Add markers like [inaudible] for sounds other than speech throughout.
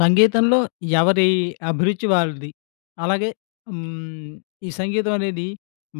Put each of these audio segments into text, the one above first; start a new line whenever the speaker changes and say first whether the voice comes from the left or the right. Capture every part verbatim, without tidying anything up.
left: సంగీతంలో ఎవరి అభిరుచి వాళ్ళది. అలాగే హ్మ్. ఈ సంగీతం అనేది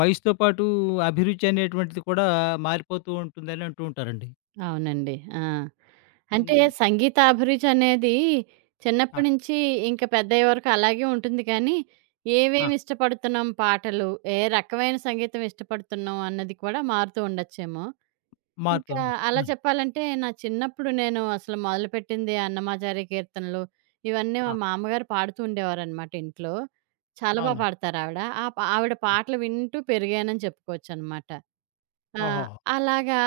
left: వయసుతో పాటు అభిరుచి అనేటువంటిది కూడా మారిపోతూ ఉంటుందని అంటూ ఉంటారండి.
right: అవునండి. ఆ! అంటే
left: హ్మ్.
right: సంగీతాభిరుచి అనేది
left: ఆ!
right: చిన్నప్పటి నుంచి ఇంక పెద్దయ్యే వరకు అలాగే ఉంటుంది కానీ,
left: ఆ!
right: ఏవేమి ఇష్టపడుతున్నాం పాటలు, ఏ రకమైన సంగీతం ఇష్టపడుతున్నాం అన్నది కూడా మారుతూ ఉండొచ్చేమో.
left: మారుతూ
right: ఇంకా
left: ఉండే.
right: అలా
left: ఆ!
right: చెప్పాలంటే నా చిన్నప్పుడు నేను అసలు మొదలుపెట్టింది అన్నమాచారి కీర్తనలు ఇవన్నీ మా
left: ఆ!
right: మామ్మగారు పాడుతూ ఉండేవారనమాట ఇంట్లో. చాలా బా
left: అవును.
right: పాడతారావిడ. ఆ పా ఆవిడ పాటలు వింటూ పెరిగానని చెప్పుకోవచ్చనమాట. ఆ!
left: ఓహోహో!
right: అలాగా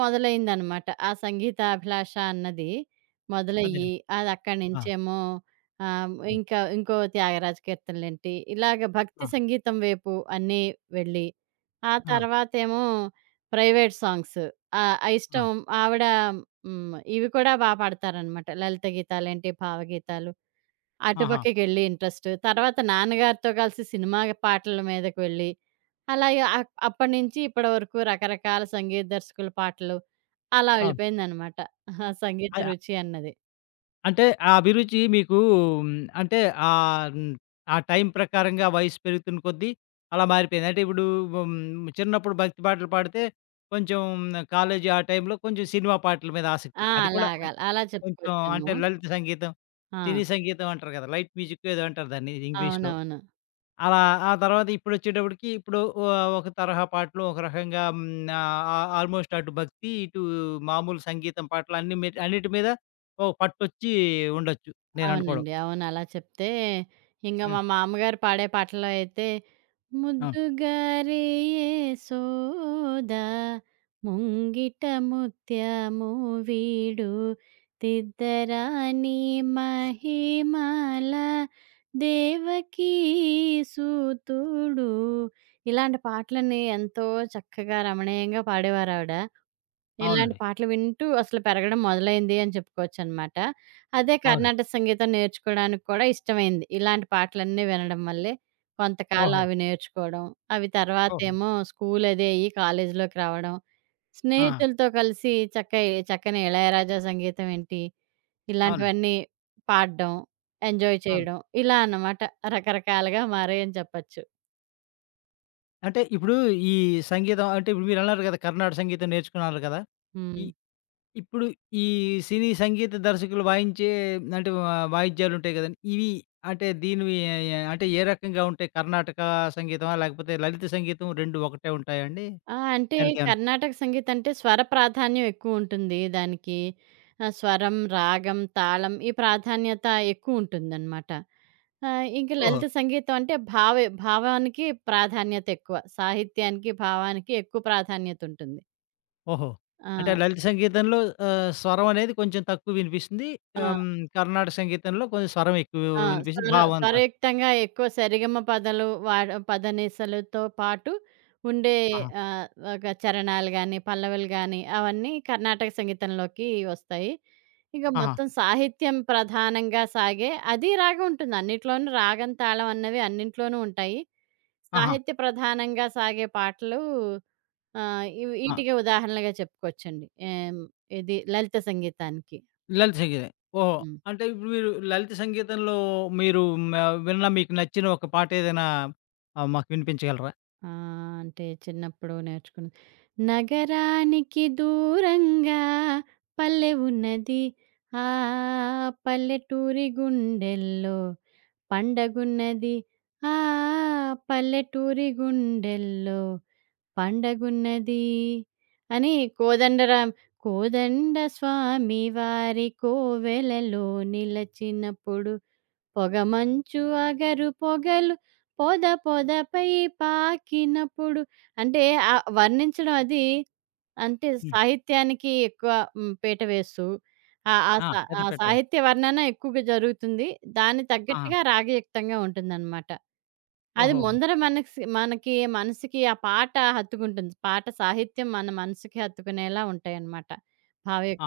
right: మొదలైందనమాట. ఆ సంగీతాభిలాష అన్నది మొదలయ్యి,
left: అదేనండి.
right: అదక్కడి
left: ఆ!
right: నుంచేమో ఆహ్,
left: హ్మ్.
right: ఇంకా ఇంకో 'త్యాగరాజ కీర్తన'లేంటి, ఇలాగ భక్తి
left: ఆ!
right: సంగీతం వైపు అన్నీ వెళ్ళి, ఆ
left: ఆ!
right: తర్వాతేమో ప్రైవేట్ సాంగ్స్ ఆహ్,
left: ఆ!
right: అయిష్టం ఆవిడ హ్మ్. ఇవి కూడా బా పాడతారనమాట. లలిత గీతాలేంటి, భావగీతాలు.
left: ఆహా!
right: అటుపక్కకెళ్ళి ఇంట్రెస్ట్. తర్వాత నాన్నగారితో కలిసి సినిమా పాటల మీదకి వెళ్ళి అలాగే అక్ అప్పటినుంచి ఇప్పటి వరకు రకరకాల సంగీత దర్శకుల పాటలు అలా
left: అవును.
right: వెళ్ళిపోయిందనమాట. సంగీత
left: అ
right: రుచి అన్నది.
left: అంటే ఆ అభిరుచి మీకు హ్మ్, అంటే ఆహ్, హ్మ్, ఆ టైం ప్రకారంగా వయసు పెరుగుతున్న కొద్దీ అలా మారిపోయింది. అంటే ఇప్పుడు హ్మ్, చిన్నప్పుడు భక్తి పాటలు పాడితే కొంచెం కాలేజీ ఆ టైంలో కొంచెం సినిమా పాటల మీద ఆసక్తి.
right: ఆ!
left: అది కూడా
right: అలాగా
left: అన్
right: అలా
left: కొంచెం
right: చెప్పుకోవచ్చేమో.
left: అంటే లలిత సంగీతం,
right: ఆ!
left: సినీ సంగీతం అంటారు కదా! లైట్ మ్యూజిక్ ఏదో అంటారు దాన్ని ఇంగ్లీష్‌లో.
right: అవునవును.
left: అలా ఆ తర్వాత ఇప్పుడొచ్చేటప్పటికి ఇప్పుడు ఆహ్, ఒక తరహా పాటలు ఒక రకంగా హ్మ్. ఆహ్, ఆహ్, ఆల్‌మోస్ట్ అటు భక్తి, ఇటు మామూలు సంగీతం పాటలు అన్ని మీ అన్నిటి మీద ఓ పట్టొచ్చి ఉండొచ్చు నేననుకోవడం.
right: అవునండి. అవును. అలా చెప్తే ఇంగ
left: హ్మ్.
right: మా మామగారు పాడే పాటల్లో అయితే
left: అవును.
right: ముద్దుగారే సోదా ముంగిట ముత్యము వీడు తిద్దరాని మహిమాల దేవకీ సూతుడు ఇలాంటి పాటలని ఎంతో చక్కగా రమణీయంగా పాడేవారావిడ. ఇలాంటి
left: అవునండి.
right: పాటలు వింటూ అసలు పెరగడం మొదలైంది అని చెప్పుకోవచ్చనమాట. అదే
left: అవును.
right: కర్ణాటక సంగీతం నేర్చుకోడానికి కూడా ఇష్టమైంది. ఇలాంటి పాటలన్నీ వినడం వల్లే. కొంతకాలం
left: ఓహో!
right: అవి నేర్చుకోవడం. అవి
left: ఓహో!
right: తర్వాతేమో స్కూల్ అది అయ్యి కాలేజీలోకి రావడం.
left: ఆహా!
right: స్నేహితులతో కలిసి చక్క చక్కని ఇళయరాజా సంగీతం ఏంటి,
left: అవునండి.
right: ఇలాంటివన్నీ పాడడం, ఎంజాయ్
left: అవును.
right: చేయడం ఇలా అన్నమాట రకరకాలుగా మారాయని చెప్పచ్చు.
left: అంటే ఇప్పుడు ఈ సంగీతం అంటే ఇప్పుడు మీరన్నారు కదా! కర్ణాటక సంగీతం నేర్చుకున్నారు కదా! ఈ
right: హ్మ్.
left: ఇప్పుడు ఈ సినీ సంగీత దర్శకులు వాయించే అంటే వా వాయిద్యాలుంటాయి గదండీ! ఇవి అంటే దీనివి ఏ- ఏ- అంటే ఏ రకంగా ఉంటాయి? కర్ణాటక సంగీతమా? లేకపోతే లలిత సంగీతం రెండూ ఒకటే ఉంటాయా అండి?
right: ఆ! అంటే
left: దానికేమన్నా
right: కర్ణాటక సంగీతం అంటే స్వర ప్రాధాన్యం ఎక్కువుంటుంది దానికి. ఆ! స్వరం, రాగం, తాళం ఈ ప్రాధాన్యత ఎక్కువుంటుందనమాట. ఆహ్, ఇంక
left: ఓహో!
right: లలిత సంగీతం అంటే భావే భావానికి ప్రాధాన్యత ఎక్కువ. సాహిత్యానికి, భావానికి ఎక్కువ ప్రాధాన్యతుంటుంది.
left: ఓహో!
right: ఆ!
left: అంటే లలిత సంగీతంలో ఆహ్, స్వరం అనేది కొంచెం తక్కువ వినిపిస్తుంది. ఆహ్,
right: ఆ!
left: హ్మ్, కర్ణాటక సంగీతంలో కొంచెం స్వరం ఎక్కువ
right: ఆ! స్వర
left: వినిపిస్తుంది. భావం తక్కువ.
right: స్వరయుక్తంగా ఎక్కువ సరిగమ పదాలు వాడ పదనిసలుతో పాటు ఉండే
left: ఆహా!
right: ఆహ్, ఒక చరణాలు గాని, పల్లవులు గాని అవన్నీ కర్ణాటక సంగీతంలోకి వస్తాయి. ఇక హ్మ్.
left: ఆహా!
right: మొత్తం సాహిత్యం ప్రధానంగా సాగే అది రాగం ఉంటుంది. అన్నిట్లోనూ రాగం, తాళం అన్నవి అన్నింట్లోనూ ఉంటాయి.
left: ఆహా!
right: సాహిత్య ప్రధానంగా సాగే పాటలు ఆహ్, ఇవి
left: ఆ!
right: ఈటికి ఉదాహరణలుగా చెప్పుకోవచ్చండి. ఆహ్, ఇది లలిత సంగీతానికి.
left: లలిత సంగీతం. ఓహో!
right: హ్మ్.
left: అంటే ఇప్పుడు మీరు లలిత సంగీతంలో మీరు మ విన్న మీకు నచ్చిన ఒక పాట ఏదైనా ఆహ్, మాకు వినిపించగలరా?
right: ఆ! అంటే చిన్నప్పుడు నేర్చుకున్నది. నగరానికి దూరంగా పల్లె ఉన్నది. ఆ పల్లెటూరి గుండెల్లో పండగున్నది. ఆ పల్లెటూరి గుండెల్లో పండగున్నది. అని కోదండరాం కోదండ స్వామి వారి కోవెలలో నిలచినప్పుడు పొగమంచు అగరు పొగలు పొద పొదపై పాకినప్పుడు అంటే ఆ వర్ణించడం అది అంటే
left: హ్మ్.
right: సాహిత్యానికి ఎక్కువ హ్మ్, పీట వేస్తూ ఆ ఆ
left: ఆ!
right: సా
left: పెద్ద
right: ఆ
left: పీట వేసి.
right: సాహిత్య వర్ణన ఎక్కువగా జరుగుతుంది. దానికి
left: ఆహా!
right: తగ్గట్టుగా రాగయుక్తంగా ఉంటుందనమాట. అది
left: ఓహోహో!
right: ముందర మనక్స్ మనకి మనసుకి ఆ పాట హత్తుకుంటుంది. పాట సాహిత్యం మన మనసుకి హత్తుకునేలా ఉంటాయనమాట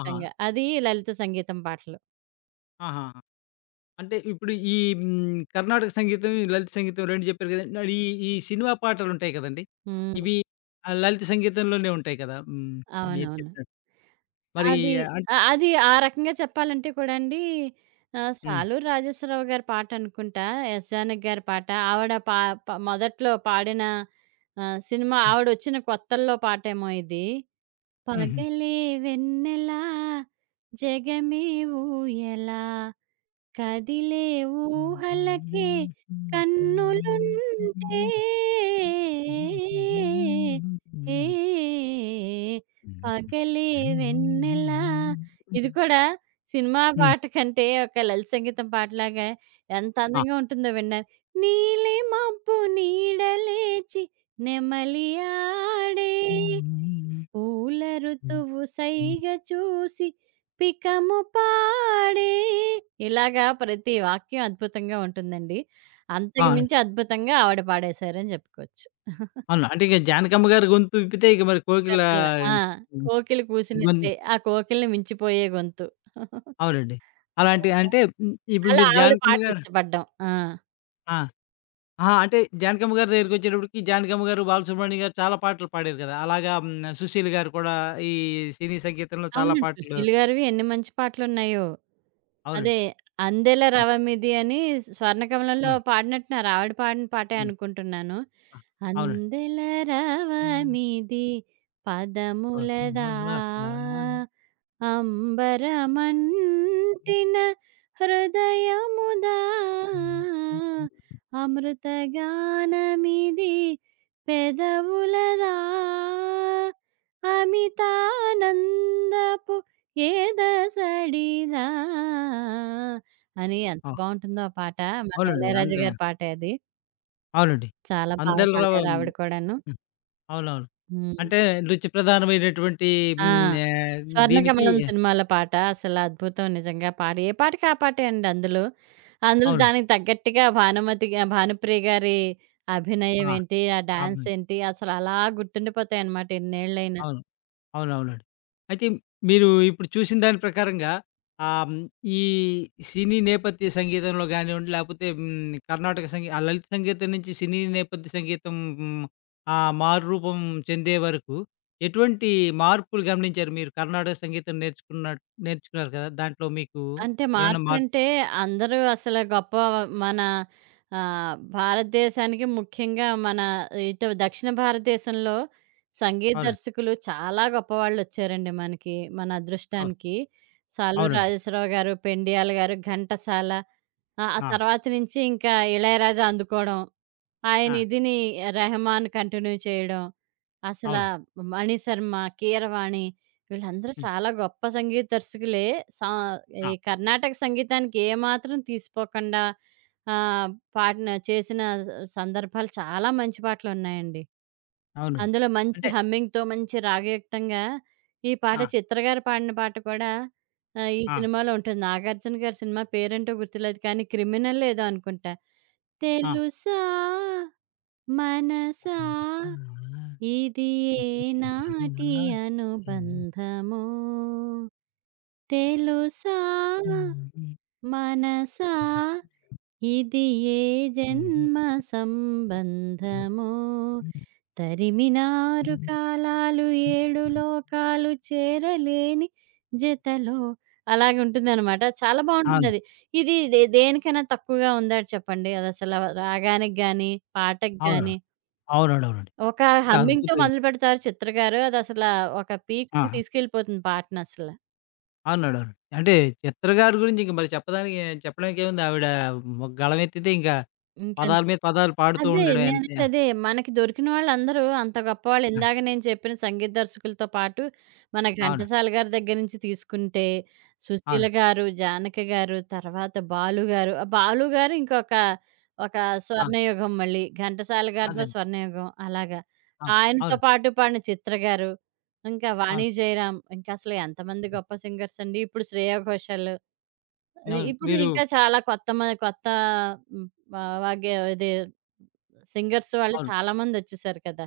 left: ఆహా!
right: అది లలిత సంగీతం పాటలు.
left: ఆహాహా! అంటే ఇప్పుడు ఈ హ్మ్, కర్ణాటక సంగీతం, ఈ లలిత సంగీతం రెండూ చెప్పారు కదండీ. మరి ఈ ఈ సినిమా పాటలుంటాయి కదండీ.
right: హ్మ్.
left: ఇవి ఆహ్, లలిత సంగీతంలోనే ఉంటాయి కదా! హ్మ్. మీరు
right: అవునవును.
left: చెప్పినట్టు. మరి
right: అది
left: అంటే
right: ఆ! అది ఆ రకంగా చెప్పాలంటే కూడా అండి ఆహ్,
left: హ్మ్.
right: 'సాలూరు రాజేశ్వరరావు' గారి పాట అనుకుంటా. 'ఎస్. జానకి' గారి పాట. ఆవిడ పా ప మొదట్లో పాడిన ఆహ్, సినిమా ఆవిడొచ్చిన కొత్తల్లో పాటేమో ఇది.
left: హ్మ్.
right: పగలే వెన్నెలా జగమే ఊయలా కదిలే ఊహలకే
left: హుహు.
right: కన్నులుంటే
left: హ్మ్.
right: ఏ పగలే వెన్నెలా ఇది కూడా సినిమా పాట కంటే ఒక లలిత సంగీతం పాటలాగా ఎంత
left: ఆ!
right: అందంగా ఉంటుందో విన్నాను నీలి మబ్బు నీడలేచి నెమలి ఆడే పూల ఋతువు సైగ చూసి పికము పాడే ఇలాగా ప్రతి వాక్యం అద్భుతంగా ఉంటుందండి.
left: ఆ!
right: అంతకు మించి అద్భుతంగా ఆవిడ పాడేశారని చెప్పుకోవచ్చు.
left: అవును. అంటే ఇక 'జానకమ్మ' గారి గొంతు విప్పితే ఇక మరి 'కోకిల'
right: అసల ఆ!
left: హ్మ్.
right: కోకిల
left: గొన్
right: కూసినట్లే ఆ కోకిలని మించిపోయే గొంతు. [laughs]
left: అవునండి. అలాంటి అంటే హ్మ్, ఇప్పుడు
right: అలా
left: మీరు
right: ఆవిడ
left: 'జానకమ్మ'
right: పాటలు
left: గారు
right: ఇష్టపడ్డం. ఆ!
left: ఆ! అహా! అంటే 'జానకమ్మ' గారి దగ్గరికొచ్చేటప్పటికి 'జానకమ్మ' గారు, 'బాలసుబ్రహ్మణ్యం' గారు చాలా పాటలు పాడారు కదా! అలాగా హ్మ్, 'సుశీల్' గారు కూడా ఈ సినీ సంగీతంలో చాలా
right: అవునండి.
left: పాటలు
right: 'సుశీల్' గారివి ఎన్ని మంచి పాటలున్నాయో. అదే
left: అవునండి.
right: 'అందెల
left: హ్మ్.
right: రవమిది' అని 'స్వర్ణకమలంలో'
left: హ్మ్.
right: పాడినట్టున్నారు. ఆవిడ పాడిన పాటే
left: హ్మ్.
right: అనుకుంటున్నాను.
left: ఆ!
right: అందెల
left: అవునండి.
right: రవమిది పదములదా
left: చదువులట్లా
right: అంబరమంటిన హృదయముదా
left: హ్మ్.
right: అమృతగానమిది పెదవులదా అమితానందపు ఏదసడిదా అని ఎంత
left: ఆ!
right: బావుంటుందో ఆ పాట. మన
left: అవునండి.
right: ఇళయరాజా
left: అంటే
right: గారి పాటే అది.
left: అవునండి.
right: చాలా బాగా
left: అందరిలో
right: పాడారు ఆవిడ
left: హ్మ్.
right: కూడాను.
left: అవునవును.
right: హ్మ్.
left: అంటే రుచి ప్రధానమైనటువంటి
right: ఆ!
left: హ్మ్. ఆహ్, దీనికి
right: 'స్వర్ణకమలం' సినిమాలో పాట అసలు అద్భుతం నిజంగా. పాట ఏ పాటకి ఆ పాటే అండి అందులో. అందులో
left: అవును.
right: దానికి తగ్గట్టుగా భానుమతి గా భానుప్రియ గారి అభినయం
left: ఆ!
right: ఏంటి, ఆ డాన్స్
left: అవును.
right: ఏంటి అసలు అలా గుర్తుండిపోతాయన్నమాట ఎన్నేళ్ళైనా.
left: అవును. అవునవునండి. అయితే మీరు ఇప్పుడు చూసిన దాని ప్రకారంగా ఆహ్, హ్మ్, ఈ సినీ నేపథ్య సంగీతంలో గానివ్వండి, లేపోతే హ్మ్, కర్ణాటక సంగీ ఆ లలిత సంగీతం నుంచి సినీ నేపథ్య సంగీతం హ్మ్, ఆ మారురూపం చెందే వరకు ఎటువంటి మార్పులు గమనించారు మీరు? కర్ణాటక సంగీతం నేర్చుకున్న నేర్చుకున్నారు కదా! దాంట్లో మీకు
right: అంటే
left: ఏమైనా మార్పు
right: మార్పులంటే అందరూ అసలు గొప్ప మన ఆహ్, భారతదేశానికి ముఖ్యంగా మన ఇటు దక్షిణ భారతదేశంలో సంగీత
left: అవునండి.
right: దర్శకులు చాలా గొప్పవాళ్ళొచ్చారండి మనకి. మన
left: అవును.
right: అదృష్టానికి. 'సాలూరు
left: అవునండి.
right: రాజేశ్వరరావు' గారు, 'పెండియాల' గారు, 'ఘంటసాల' ఆహ్, ఆ
left: ఆ!
right: తర్వాత నుంచి ఇంకా 'ఇళయరాజా' అందుకోవడం. ఆయన
left: ఆ!
right: ఇదిని 'రెహమాన్' కంటిన్యూ చేయడం. అసల
left: అవునండి.
right: 'మణిశర్మ', 'కీరవాణి' వీళ్ళందరూ
left: హ్మ్.
right: చాలా గొప్ప సంగీత దర్శకులే. సా ఈ
left: ఆ!
right: కర్ణాటక సంగీతానికి ఏమాత్రం తీసిపోకుండా ఆహ్, పాడిన చేసిన సందర్భాలు చాలా మంచి పాటలున్నాయండి.
left: అవునండి.
right: అందులో మంచి
left: అంటే
right: హమ్మింగ్‌తో మంచి రాగయుక్తంగా ఈ పాట
left: ఆ!
right: 'చిత్ర' గారు పాడిన పాట కూడా ఆహ్, ఈ
left: ఆ!
right: సినిమాలో ఉంటుంది. నాగార్జున గారి సినిమా పేరేంటో గుర్తులేదు కానీ 'క్రిమినల్' ఏదో అనుకుంటా.
left: ఆ!
right: తెలుసా మనసా ఇది
left: ఇది
right: ఏనాటి
left: ఎలా
right: అనుబంధము తెలుసా మనసా ఇది ఏ జన్మ సంబంధము తరిమినారు కాలాలు ఏడు లోకాలు చేరలేని జతలో అలాగే ఉంటుందన్నమాట చాలా బాగుంటుంది
left: అవును.
right: అది ఇది దే- దేనికైనా తక్కువగా ఉందా చెప్పండి అది అసలు రాగానికి కానీ పాటకి
left: అవును.
right: కానీ
left: అవునండి. అవునండి.
right: ఒక
left: అంటే
right: హమ్మింగ్‌తో
left: అద్భుతమైన
right: మొదలుపెడతారు చిత్ర గారు. అదసలా ఒక పీక్స్‌కి
left: ఆ!
right: తీసుకెళ్ళిపోతుంది పాటనసల.
left: అవునండి. అవునండి. అంటే చిత్ర గారి గురించి ఇంక మరి చెప్పడానికి చెప్పడానికి ఏముంది ఆవిడ మ గళమెత్తితే ఇంకా పదాల
right: ఇంకంతే.
left: మీద పదాలు పాడుతూ
right: అదే.
left: ఉండడం అంతే.
right: నేననేది అదే. మనకి దొరికిన వాళ్ళందరూ అంత గొప్పవాళ్ళు.
left: ఆ!
right: ఇందాక నేను చెప్పిన సంగీత దర్శకులతో పాటు, మన
left: అవును.
right: ఘంటసాల గారి దగ్గర నుంచి తీసుకుంటే, సుశీల
left: అవును.
right: గారు, జానకి గారు, తర్వాత బాలు గారు. ఆ! బాలు గారు ఇంకొక ఒక
left: ఆ!
right: స్వర్ణయుగం మళ్ళీ. ఘంటసాల గారిదో
left: అదే.
right: స్వర్ణయుగం అలాగా.
left: ఆ!
right: ఆయనతో
left: అవును.
right: పాటు పాడిన చిత్ర గారు, ఇంకా వాణి
left: అవును.
right: జయరాం. ఇంకా అసలు ఎంతమంది గొప్ప సింగర్స్ అండి. ఇప్పుడు శ్రేయా ఘోషాల్.
left: అవును.
right: ఇప్పుడు
left: మీరు
right: ఇంకా చాలా కొత్త మ కొత్త హ్మ్. ఆహ్, వాగే ఇది సింగర్స్ వాళ్ళు
left: అవును.
right: చాలా మందొచ్చేసారు కదా!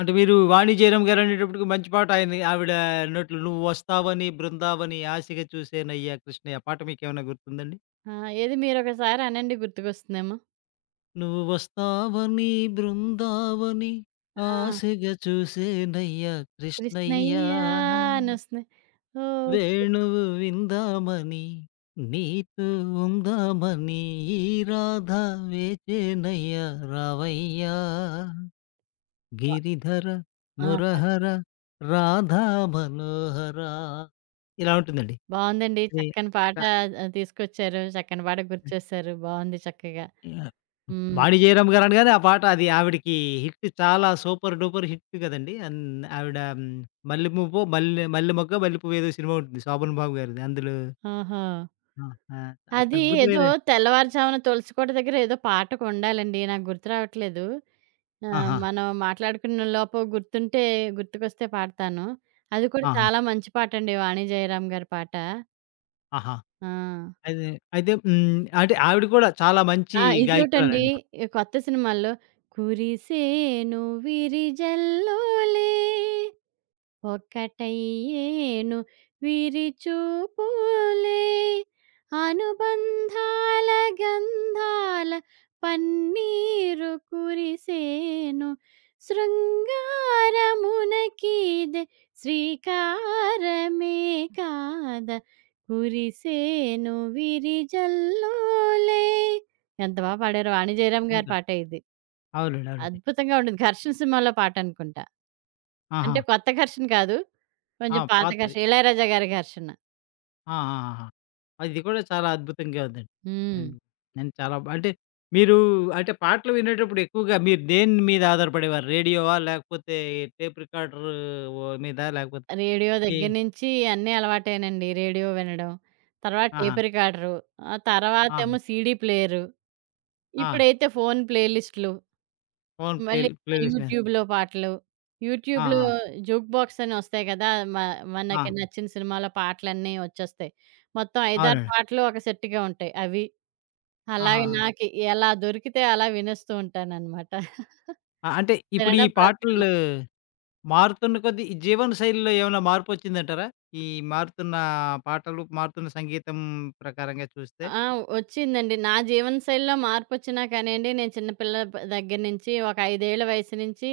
left: అంటే మీరు వాణిజ్యరామ్ గారనేటప్పటికి మంచి పాట ఆయన ఆవిడ నోట్లో నువ్వొస్తావని బృందావని ఆశగా చూసేనయ్యా కృష్ణయ్య పాట మీకేమైనా గుర్తుందండి?
right: ఆ! ఏది మీరొకసారి అనండి గుర్తుకొస్తుందేమో.
left: నువ్వు వస్తావని బృందావని
right: ఆ!
left: ఆశగా చూసేనయ్యా కృష్ణయ్యా
right: కృష్ణయ్య అనొస్తుంది. ఓహ్! కృష్
left: వేణువు విందామని నీతో ఉందామని ఈ రాధ వేచేనయ్యా రావయ్యా
right: బా
left: గిరిధర
right: ఆ! పాడు.
left: మురహర రాధా మనోహర ఇలా ఉంటుందండి.
right: బావుందండి.
left: ఇది
right: చక్కని పాట
left: అబ్బా!
right: ఆహ్, తీసుకొచ్చారు. చక్కని పాట గుర్తుచేశారు. బావుంది చక్కగా.
left: యాహ్!
right: హ్మ్.
left: బాణీ జయరామ్ గారు అనగానే ఆ పాట అది ఆవిడకి హిట్ చాలా సూపర్ డూపర్ హిట్ కదండీ. అన్ ఆవిడ హ్మ్, మల్లె పువ్వో మల్లె మల్లె మొగ్గో మల్లె పువ్వో ఏదో సినిమా ఉంటుంది. శోభన్ బాబు గారిది. అందులో
right: ఓహో!
left: ఆ! ఆ!
right: అది ఏదో
left: అద్భుతమైన
right: తెల్లవారుజామున తులసికోట దగ్గర ఏదో పాటకొండాలండి. నాకు గుర్తు రావట్లేదు. ఆహ్,
left: ఆహా!
right: మనం మాట్లాడుకున్న లోపు గుర్తుంటే గుర్తుకొస్తే పాడతాను. అది కూడా
left: ఆహా!
right: చాలా మంచి పాటండి. వాణి జయరాం గారి పాట.
left: ఆహా!
right: ఆ!
left: అయితే అయితే హ్మ్, అంటే ఆవిడ కూడా చాలా మంచి
right: ఆ! ఇదోటండి
left: గాయకురాలండి.
right: ఈ కొత్త సినిమాల్లో కురిసేను విరిజల్లోలే ఒకటయ్యేను విరిచూపులే అనుబంధాల గంధాల పన్నీరు కురిసేను శృంగారమునకీదె శ్రీకారమే కాద కురిసేను విరిజల్లోలే ఎంత బాగా పాడారు వాణి జయరామ్ గారి
left: అవునండి.
right: పాట ఇది
left: అవునండి.
right: అద్భుతంగా ఉండేది. 'ఘర్షణ' సినిమాలో పాటనుకుంటా.
left: ఆహా!
right: అంటే కొత్త 'ఘర్షణ' కాదు.
left: ఆ!
right: కొంచెం పాత
left: పాతది.
right: 'ఘర్షణ' 'ఇళయరాజా' గారి 'ఘర్షణ'.
left: ఆ! ఆహాహా! అది కూడా చాలా అద్భుతంగా ఉందండి.
right: హ్మ్.
left: హ్మ్. నేను చాలా బా అంటే మీరు అంటే పాటలు వినేటప్పుడు ఎక్కువగా మీరు దేని మీద ఆధారపడేవారు? రేడియోవా? లేకపోతే టేప్ రికార్డర్ ఓ మీదా? లేకపోతే
right: రేడియో
left: ఈ
right: దగ్గర నుంచి అన్నీ అలవాటేనండి. రేడియో వినడం, తర్వాత
left: ఆహా!
right: టేప్ రికార్డరు, ఆ
left: ఆహా!
right: తర్వాతేమో సీడీ ప్లేయరు.
left: ఆ!
right: ఇప్పుడైతే phone play lists,
left: phone play
right: మళ్ళీ
left: ప్లేలిస్ట్. మీద?
right: యూట్యూబ్‌లో పాటలు.
left: ఆ!
right: యూట్యూబ్‌లో
left: ఆ!
right: జూక్ బాక్స్ అని ఒస్తాయి కదా! మ
left: ఆ!
right: మనకి నచ్చిన సినిమాల పాటలన్నీ ఒచ్చేస్తాయి. మొత్తం ఐదు, ఆరు
left: అవునండి.
right: పాటలు ఒక సెట్‌గా ఉంటాయి అవి. అలాగే
left: ఆహాహా! ఆ!
right: నాకు ఎలా దొరికితే అలా వినేస్తూ ఉంటాననమాట.
left: ఆ, అంటే ఇప్పుడు ఈ
right: వినడం [laughs]
left: పాటలు
right: ప్రధానం.
left: మారుతున్న కొద్దీ ఈ జీవన శైలిలో ఏమైనా మార్పొచ్చిందంటారా? ఈ మారుతున్న పాటలు, మారుతున్న సంగీతం ప్రకారంగా చూస్తే?
right: ఆ! వచ్చిందండి. నా జీవన శైలిలో మార్పొచ్చినా కానియండి, నేను చిన్న పిల్లల ప దగ్గర నుంచి ఒక ఐదు ఏళ్ల వయసు నుంచి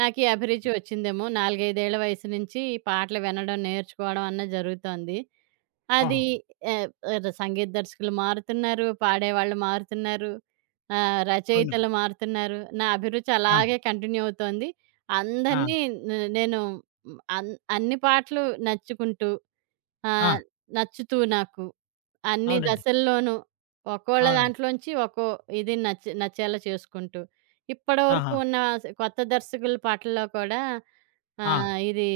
right: నాకీ అభిరుచి వచ్చిందేమో. నాలుగు, ఐదు ఏళ్ల వయసు నుంచి ఈ పాటలు వినడం, నేర్చుకోవడం అన్నది జరుగుతోంది.
left: ఓహో!
right: అది ఆహ్, ఆహ్, సంగీత దర్శకులు మారుతున్నారు, పాడేవాళ్ళు మారుతున్నారు, ఆహ్,
left: అవును.
right: రచయితలు మారుతున్నారు. నా అభిరుచి
left: అవును.
right: అలాగే కంటిన్యూ అవుతోంది.
left: ఆ!
right: అందరినీ నే నేను హ్మ్, అన్ అన్ని పాటలు నచ్చుకుంటూ
left: ఆ!
right: ఆహ్, నచ్చుతూ నాకు అన్ని
left: అవునండి.
right: దశల్లోనూ ఒక్కోళ్ళ
left: అవునండి.
right: దాంట్లోంచి ఒక్కో ఇది నచ్చె నచ్చేలా చేసుకుంటూ, ఇప్పటివరకు
left: ఆహా!
right: ఉన్న స- కొత్త దర్శకుల పాటల్లో కూడా
left: ఆ!
right: ఆహ్, ఇది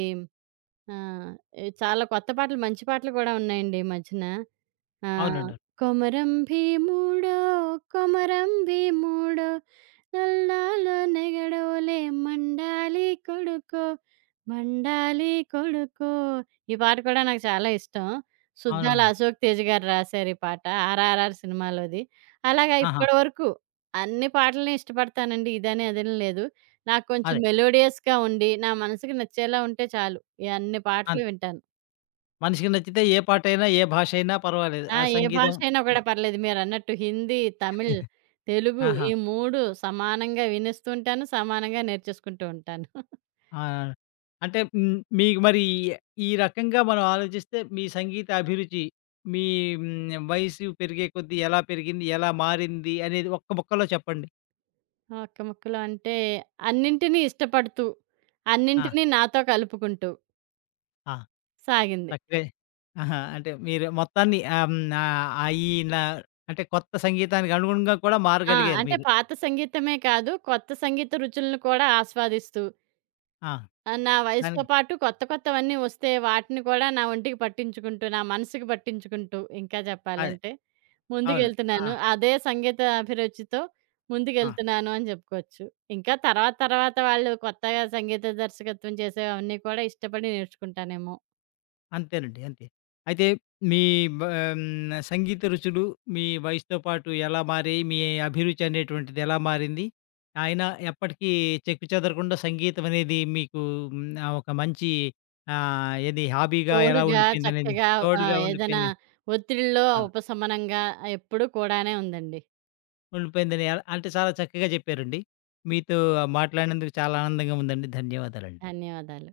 right: ఆ! ఏ చాలా కొత్త పాటలు, మంచి పాటలు కూడా ఉన్నాయండి ఈ మధ్యన. ఆ!
left: అవునండి.
right: కొమరం భీముడో కొమరం భీముడో నల్లాలో నెగడోలే మండాలి కొడుకో మండాలి కొడుకో. ఈ పాట కూడా నాకు చాలా ఇష్టం. సుద్దాల
left: అవునవును.
right: అశోక్ తేజ గారు రాశారు ఈ పాట. 'ఆర్ఆర్ఆర్' సినిమాలోది. అలాగా
left: ఆహా!
right: ఇప్పటి వరకు అన్ని పాటలని ఇష్టపడతానండి. ఇదని అదని లేదు. నాకు కొంచెం
left: అదే.
right: మెలోడియస్‌గా ఉండి, నా మనసుకి నచ్చేలా ఉంటే చాలు. ఈ అన్ని పాటలు
left: అంతే.
right: వింటాను.
left: మనిషికి నచ్చితే ఏ పాటైనా, ఏ భాష అయినా పర్వాలేదు.
right: ఆ!
left: ఆ
right: ఏ భాష
left: సంగీతం
right: అయినా కూడా పర్లేదు. మీరన్నట్టు హిందీ, తమిళ్, తెలుగు
left: ఆహా!
right: ఈ మూడు సమానంగా వినేస్తుంటాను. సమానంగా నేర్చేసుకుంటూ ఉంటాను.
left: ఆ! అంటే హ్మ్, మీకు మరి ఈ రకంగా మనం ఆలోచిస్తే మీ సంగీత అభిరుచి మీ హ్మ్, వయసు పెరిగే కొద్దీ ఎలా పెరిగింది? ఎలా మారింది? అనేది ఒక్క ముక్కలో చెప్పండి.
right: ఒక్క ముక్కలో అంటే అన్నింటిని ఇష్టపడుతూ,
left: ఆ!
right: అన్నింటిని నాతో కలుపుకుంటూ
left: ఆ!
right: సాగింది.
left: చక్కగా ఆహా! అంటే మీరు మొత్తాన్ని ఆహ్, హ్మ్, ఆహ్, ఆహ్, ఈ నా అంటే కొత్త సంగీతానికి అనుగుణంగా కూడా
right: ఆ!
left: మారగలిగారు
right: అంటే
left: మీరు.
right: పాత సంగీతమే కాదు, కొత్త సంగీత రుచులను కూడా ఆస్వాదిస్తూ
left: ఆ!
right: ఆ! నా వయసుతో
left: దానికి
right: పాటు కొత్త కొత్తవన్నీ వస్తే వాటిని కూడా నా ఒంటికి పట్టించుకుంటూ, నా మనసుకి పట్టించుకుంటూ ఇంకా
left: అదే.
right: చెప్పాలంటే
left: అవును. ఆ!
right: ముందుకెళ్తున్నాను. అదే సంగీత అభిరుచితో
left: ఆ!
right: ముందుకెళ్తున్నాను అని జెప్పుకోవచ్చు. ఇంకా తర్వాత తర్వాత వాళ్ళు కొత్తగా సంగీత దర్శకత్వం చేసేవన్నీ కూడా ఇష్టపడి నేర్చుకుంటానేమో.
left: అంతేనండి. అంతే. అయితే మీ బ హ్మ్. సంగీత రుచులు మీ వయసుతో పాటు ఎలా మారాయి? మీ అభిరుచి అనేటువంటిది ఎలా మారింది? అయినా ఎప్పటికీ చెక్కు చెదరకుండా సంగీతం అనేది మీకు హ్మ్. ఆహ్, ఒక మంచి ఆహ్, ఏది హాబీగా ఎలా
right: తోడుగా
left: ఉండిపోయిందనేది
right: చక్కగా ఆహ్,
left: తోడుగా
right: ఏదైనా
left: ఉండిపోయింది.
right: ఒత్తిడిలో
left: ఆ!
right: ఉపశమనంగా ఎప్పుడూ కూడానే ఉందండి.
left: ఉండిపోయిందని ఎలా అంటే చాలా చక్కగా చెప్పారండి. మీతో మాట్లాడినందుకు చాలా ఆనందంగా ఉందండి. ధన్యవాదాలండి.
right: ధన్యవాదాలు.